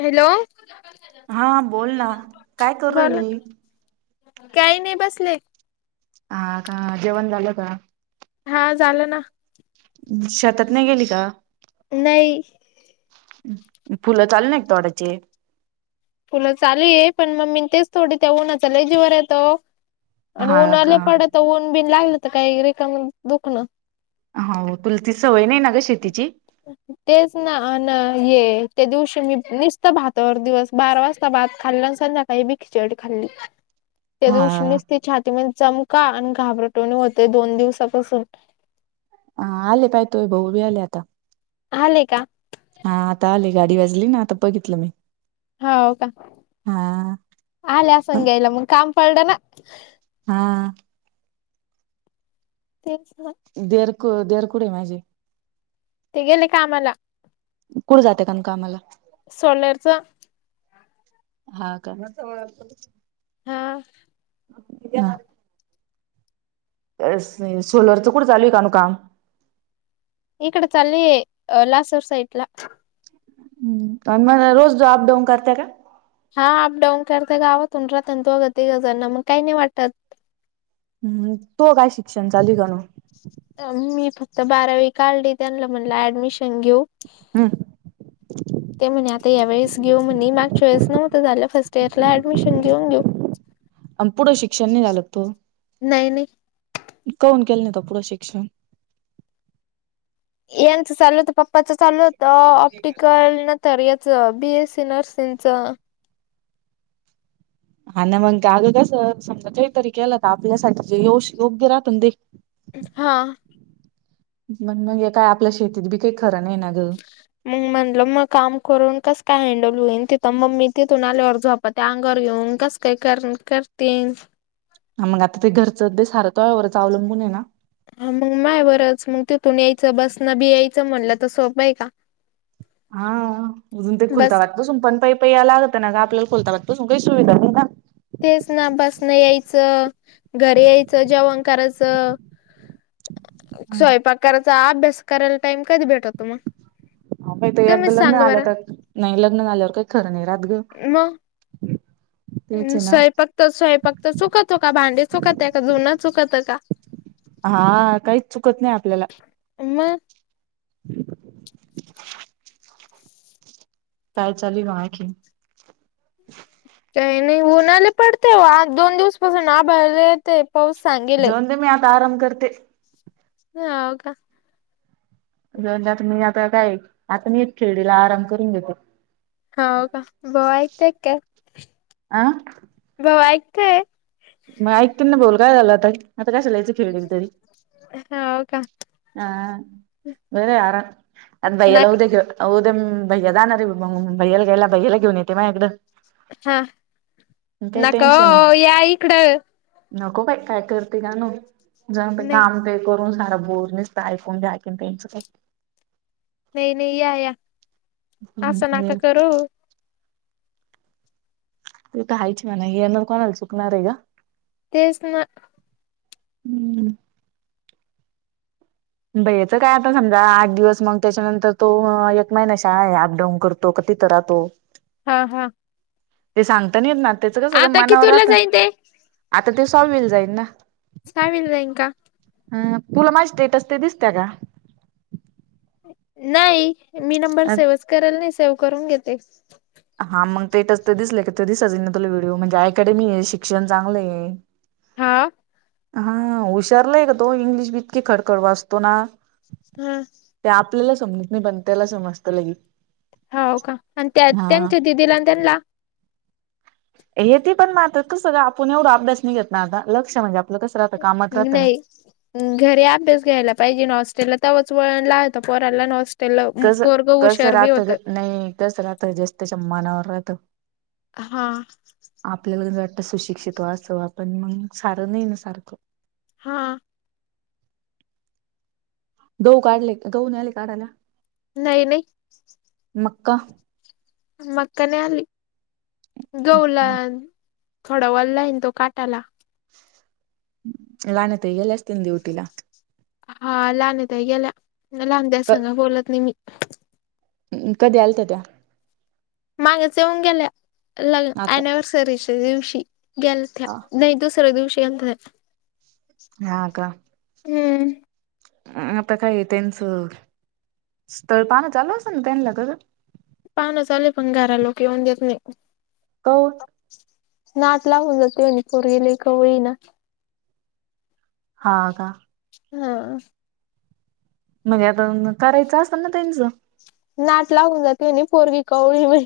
Hello [inaudible] हां, बोलना, काय करू रायली? काई नाई, बसले. हां का, जेवण झालं का? हां, झालं ना. शेतात, नही गेली का? नाही फुलं चालू नही का, तोडायचे? फुलं चालू ये, पण मम्मीन तेच तोडीत्या, उन्हाचं लई जीवावर येतं, ओ. आणि हा उन लई का? पडतं, उन-बिन लागल त, काही रिकामं दुखणं. हाव, तुला ती सवय नही ना गं, शेतीची? तेच ना, अन हे त्या दिवशी, मी निस्त भातावर दिवस बारा वाजता भात खाल्ला, अन संध्याकाळी बी खिचडी खाल्ली, त्या दिवशी, हा निस्ती छा ती म चमका आणि घाबरटवाणी होतंय, दोन दिवसापासून. आले पाय, तुये भाऊ बी, आले आता. आले का? हां, आता आले, गाडी वाजली ना, आता बघितलं मी. हा का? हा आला असन घ्यायला, मंग काम पलंड ना. हा. तेच ना. देर क, देर कुडय माझे? ते गेले, कामाला. कुढ जात्या, का न कामाला? सोलरच. हा का! हा! [unintelligible] अस न, सोलरचं कुढ चालूय कानू काम? इकडं चालूये अ लासूर साईटला. अन मन्या रोज अपडाऊन करत्या का? हा अपडाऊन करत्या गावातुन राहत्या ना दोघ तीघ जणं, मग काही नाही वाटतं. हं तुह काय शिक्षण चालूय कानू? अ मी फक्त बारावी काढली त्यानला म्हणलं ऍडमिशन घेऊ. हू! ते म्हणे आता यावेळेस घेऊ म्हणे, मागच्या वेळेस नव्हतं झालं फर्स्ट इयरला ऍडमिशन घेऊन घेऊ. अन पुढं शिक्षण नाही झालं का तुह? नाही नाही काहून केलं नाही तुवा पुढं शिक्षण! यांचं चालल होत, पप्पाच चालल होत ऑप्टिकल न याचं बी ए सी नर्सिंगचं. हाना मंग का अग कसं समजा काहीतरी केलं त आपल्यासाठी जे योश योग्य राहत ना ते. हां! मंग मंग हे काय आपल्या शेतीत बी काही खरं नाही ना ग! मग म्हणलं म काम करून कसं काय हँडल होईन, तिथं मम्मी तिथून आल्यावर झोप पत्या अंगावर घेऊन कसं काय कर-करतीन. हा मंग आता ते घरचं ते सार तोह्या वरच अवलंबून हे ना? हा मंग माह्या वरच, मंग तिथून यायचं बसनं बी यायचं म्हणलं त सोपं आहे का? हां उजून ते बस खुलताबाद बुसून पण पाई, पाई या लागतं ना ग आपल्याला खुलताबाद पासुन काही सुविधा नही ना! तेच ना बसन यायचं घरी यायचं जेवण कराचं. स्वयंपाक करायचा अभ्यास करायला टाइम कधी भेटततो मंग! हा नयी त एकदा लग्न आलं का, नही लग्न झाल्यावर काही खरं नही राहत ग! तेच नं आहे ना स्वयपाक त, स्वयंपाक त चुकतो का, भांडे चुकत्या का, धून चुकतं का? हा काहीच चुकत नाही आपल्याला. मं! [inaudible] काय चालूयं ग आखीन. काही नाही उन्हा लयी पडतयं आज दोन दिवस पासून आभाळ लय येतयं. हो सांग! जाऊन दे मी आता आराम करते. हो का! जाऊ दें आता मी आता काय, आता मी एक खेडीला आराम करून घेते. हो का भाऊ यांकताय काय, अ भाऊ ऐकतोय. म ऐकतील भाऊला काय झालं आता आता राशदला यायचंय. ह हो का! हा बरयं आरा अनं भैयाला नका उदया घेऊ उदया मं भैय्या जाणारये मंग भैयाला घ्यायला भैय्याला घेऊन येते मायांकडं! हा नका टेन्शन ओ नाही या इकडं. नको बाई काय करते कानू, जाऊन ते नाही कांमते! करून सारा बोर नीसत ऐकून घ्या आयकीन त्यांच कायं! नाही नाही या या असं काय नका करू. ते तर हायच म्हणाय येणार कोणाल चुकणार आहे का. तेच ना. हम्म. भैयाचं काय आता समजा आठ दिवस मग त्याच्यानंतर तो एक महिना शाळा आहे अप-डाऊन करतो का तिथं राहतो. [inaudible] हा हा. ते सांगता नाही येत ना त्याच कसं गं आता मनावर कितवीला राहतं. जाईन ते आता ते साहवीला जाईन ना. सहाविला जाईन का? हम्म तुला माझी स्टेटस ते दिसते का? नाही मी नंबर सेव्हच करेल नाही सेव्ह करून घेते. हा मग ते स्टेटस ते दिसले क ते दिसच ही ना तुला व्हिडिओ म्हणजे अकॅडमी आहे शिक्षण चांगलं आहे. हा. हा हुशार लय गं तो इंग्लिश बी इतकी खडखड वाचतो ना. हां. त्या आपल्याला समजत नाही पण त्याला समजत लगे. हवप का आणि त्या हा त्यांच्या दिदीला आणि त्यांला येते पण म आता तो सगळं आपण एवढं अभ्यास नी घेत ना आता लक्ष म्हणजे आपलं कसं राहतं कामात राहतं ना. नाही घरी अभ्यास घ्यायला पाहिजे ना हॉस्टेलला तेव्हाच वळनला येतो पोरानला ना हॉस् कसं कसं राहत गं नाही कसं राहतं जश त्याच्या मनावर राहतं. हा. आपल्याला क नी वाटतं सुशिक्षित वा असं वा पण मंग सारं नाही ना सारखं. हा. दोऊ काढले गहूं न्याले काढायला. नाही नाही. मक्का मक्का नाही आली गहूं लान खडवाल लाहीन तो काटाला. लाणे ताई गेल्या असतीन ड्युटीला. हा लाणे ताई गेल्या लहानद्या संग बोलत नाही मी. उ उम्म कधी आलत्या त्या? मागेच येऊन गेल्या लग आता एनिव्हर्सरीच्या दिवशी. गेलथया नाही दुसर्या दिवशी आलथया. हा का. हम्म. अ आता काय त्यांचा स्थळ पान चालू असल ना त्यांला का गं? पाहनं चालू पण घरा लोक येऊन देत नाही. कौन नाट लावून जाते आणि पोरगी लय जाते कवळी ना. हा का. हां. म्हणजे आता न कारायच असतं ना त्यांचा. नाट लागून जाते नी पोरगी कवळीय बाई.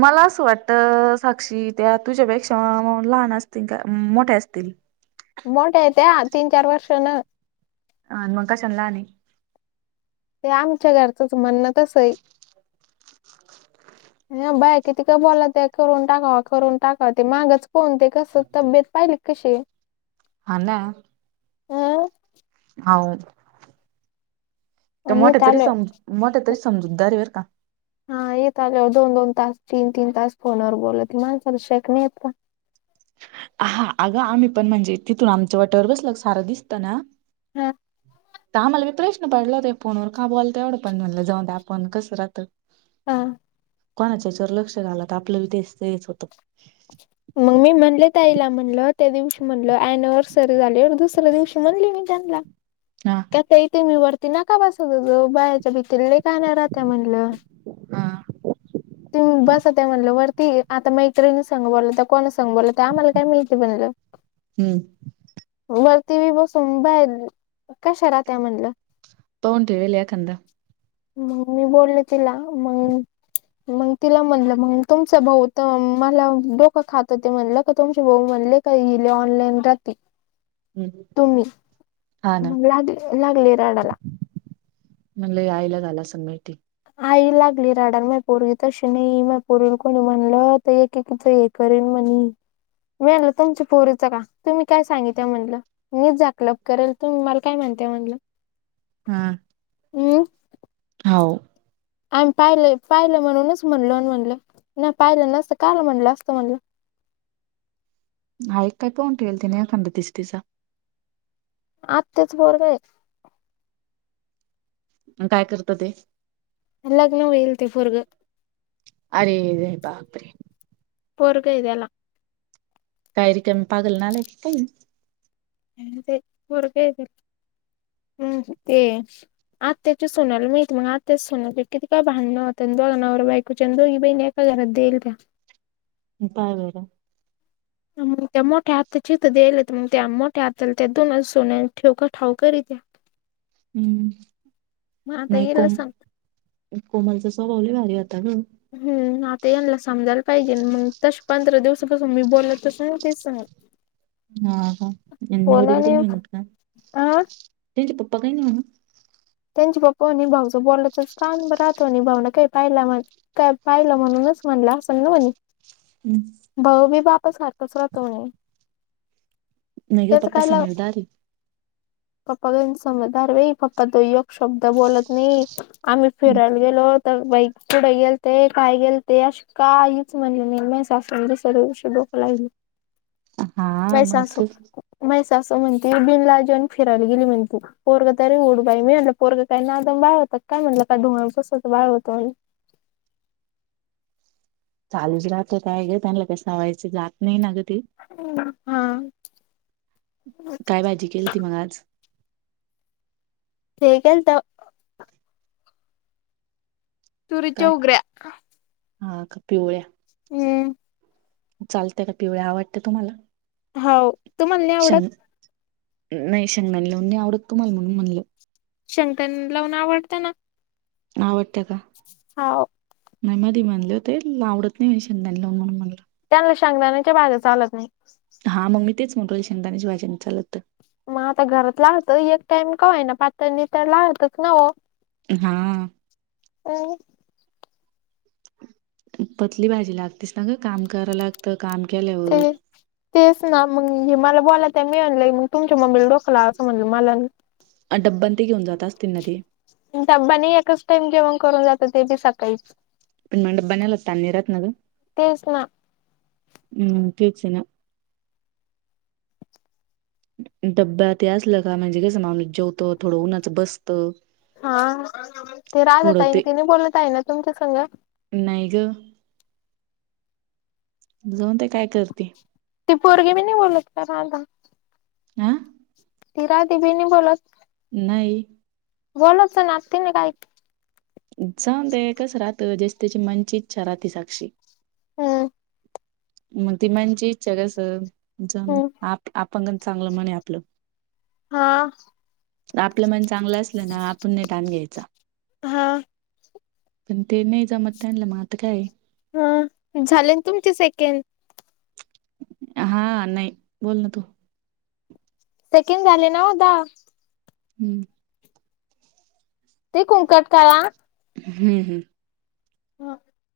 मला असं वाटतं साक्षी त्या तुजा पेक्षा मग लहान असतीन का मोठ्या असतील. मोठ्या आहे त्या तीन-चार वर्षा ना. आन मग कशान नाही आली. ते आमच्या घरचच म्हणन तस हाय. [unintelligible] ह बाय किती का बोला ते करून टाकाव. करून टाकाव. ते मागच कोण ते. कस तब्येत पाहिली कशी आहे. हा ना. अं हाउ. तर आणि मोठ्या इथं तरी आलोय समजू मोठ्या तरी समजूतदार आहे बर का? हा येत आलेवर दोन-दोन तास, तीन-तीन तास फोनवर बोलते. माग लोक ना शेक नाही येत का? हा अगं आम्ही पण म्हणजे तिथून आमच वाटावर बसलना की सार दिसत ना. ह. इत आम्हाला मी प्रश्न पडला होता फोनवर का बोलताय तेवढ पण. म्हणटल जाऊ द आपण कस राहत ह. कोणाच्या हेच्यावर लक्ष घालात आपल्याला तेच तेच मग मी म्हणले ताईला म्हणल त्या दिवशी म्हणल अनिव्हर्सरी झाली. दुसऱ्या दिवशी म्हणले मी त्यांना. हा. का ताई तुम्ही वरती नका बसव जाऊ बायाच्या भीती नाही काण्या राहत्या म्हणटल. हा. ह त बस त्या म्हणल वरती आता मैत्रिणी सांग बोलता का कोणा सांग बोलता आम्हाला काय माहिती म्हनल. ते वरती बी बसून बाहेर. कशा राहत्या म्हणल. तोउन ठेवल‌ एखादा. मग मी बोललो तिला मग मग तिला म्हणल मग तुमच भाऊ तर मला डोक खात ते म्हणल. का तुमचे भाऊ म्हणले काहिले ऑनलाईन हम्म तुम्ही. हा ना मग लाग लागली रडायला. म्हणलं आईला झाला असल मीटिंग. आई लागली रडायला मय पोरवी तशी नाही मय पोरवील कोणी म्हणल तर एकीच एकीच करेन म्हणे. मी बेन तुमच्या पोरीच का? तुम्ही काय सांगितल म्हटलं. मी जाकलाय करेल. तुम्ही मला काय म्हणतेय म्हणल. हा. ह. हाव. आम्ही पाहिलं पाहिलं म्हणूनच म्हणल आणि म्हणलं ना पाहिलं नसत का म्हणलं असतं म्हणलं. हाय काय पाहून ठेवला तिने एखादा तीच तिचा. आत्याचा पोरगा आहे. काय करत ते? लग्ण होईल ते पोरगं. अरे रे बापरे! पोरगं हे त्याला. काही रिकमी पागल नालायक आहे काय ही. ते पोरगं हे. काय हम् ते. आत्याच्या सोनाला माहिती मग आत्याच्या सोनची किती काय भांडण होतं दोन नावर बायकूच्या दोघी बहिणी एका घरात दे ईल त्या. पाय बरं. मग त्या मोठ्या आत्या च्या इथ देईले, तर मग त्या मोठ्या आत्याला त्या दोन सुना ठेऊ का ठाऊ करी त्या. हम्म, मग आता नाही याला कोम, सांग कोमलचा स्वभाव लई भारी होता ग. हम् आता यांनला समजायला पाहिजे ना मंग, तश पंधरा दिवसापासून मी बोलतच नाही ती संग. [inaudible] हा हा [unintelligible] फोनाने अ त्यांचे पप्पा काही नाही म्हनत? त्यांचे पप्पा म्हणे भाऊचं बोलायचच काम राहत म्हणे, भाऊला काय पाहिला [unintelligible] काय पाहिलं म्हणूनच म्हणलं असेल ना म्हणे. हम्. भाऊ बी बापा सारखाच राहतो म्हणे. नाही ग त्याच पप्पा काय ला, समजदार आहे. पप्पा [unintelligible] समजदार बाई! पप्पा तो यक शब्द बोलत नही. आम्ही हम्म. फिरायला गेलो तर बाई, कूडे गेलते? काय गेलते? अश काहीच म्हणलं नाही. माझ्या सासू [unintelligible] [inaudible] माई मग सासू तेच माई सासू म्हणती बिनलाजेन फिरायला गेली म्हणे तू, पोरग [unintelligible] पोरग काय नादम बाळ होत क काय? म्हणलं का ढोळ बसवतं बाळ होत चालूच राहत काय ग? त्यांना ते सवयचे जात नाही ना ग ती? हा. काय भाजी केलती मग आज? हे केलंत. तुरीच काय? उग्र्या. हा का पिवळ्या? हम्म. चालतय का? पिवळ्या आवडते तुम्हाला? हाव, तुम्हाला नाही आवडत? शेंग नाही, शेंगदाणे लावून नाही आवडत तुम्हाला म्हणून म्हनल. शगदान लावून आवडत ना. आवडतं का? हाव. नाही मधी म्हनले होते, तूला आवडत नाही शेंगदाण लावून, म्हणून म्हणलं. त्यांना शेंगदाण्याच्या भाज्या चालत नाही. हा मग मी तेच म्हनतोय, शेंगदाण्याची भाजी नाही चालत तर मग आता घरात लाहत, एक टाइम का होईना पातळ नितळ लाहतच ना ओ हा. अ. पतली भाजी लागतेस ना ग, काम करा लागतं, काम ते केल्यावर तेच ना मग हे मला बोलात्या, मि म्हणलं एक तुमच्या मम्मीला डोक लावाचं म्हनलं मला नई अन डब्बा न ते घेऊन जात असतील ना ते? डब्बा नाही एकच टाइम जेवण करून जातात ते बी सकाळीच पण म डब्बा नेल का ताण नाही राहात ना ग. तेच ना हुं तेच ना. डब्बा ते असलं का म्हणजे कस माणूस जेवतो, थोडं उन्हाचं बस तो. हा, ते राधा ताई न ते नाही बोलत आहे ना तुमच्या संग? नाही ग. जाऊन दे काय करती. ती पोरगी बी नाही बोलत का राधा? आ ती राधी बी नाही बोलत. नाही बोलतज ना आता तीनं काय जाऊन दे कसं राहतं, ज्याची त्याची मंची इच्छा राहती साक्षी हम्म मग ति मनची इच्छा कसं जाऊ दे, हम्म आप आपणंगण चांगलं म्हणे आपलं हा आपलं मन चांगलं असलं ना आपण नाही ताण घ्यायचा. हा पण ते नाही जमत त्यानला मग आता काय हं झालेन तुमचे सेकंड हा, नाही, बोल ना तू सेकंड झाले ना ओ धा हम्म ते कुंकट काळा हम्म हम्म ह्ह्ह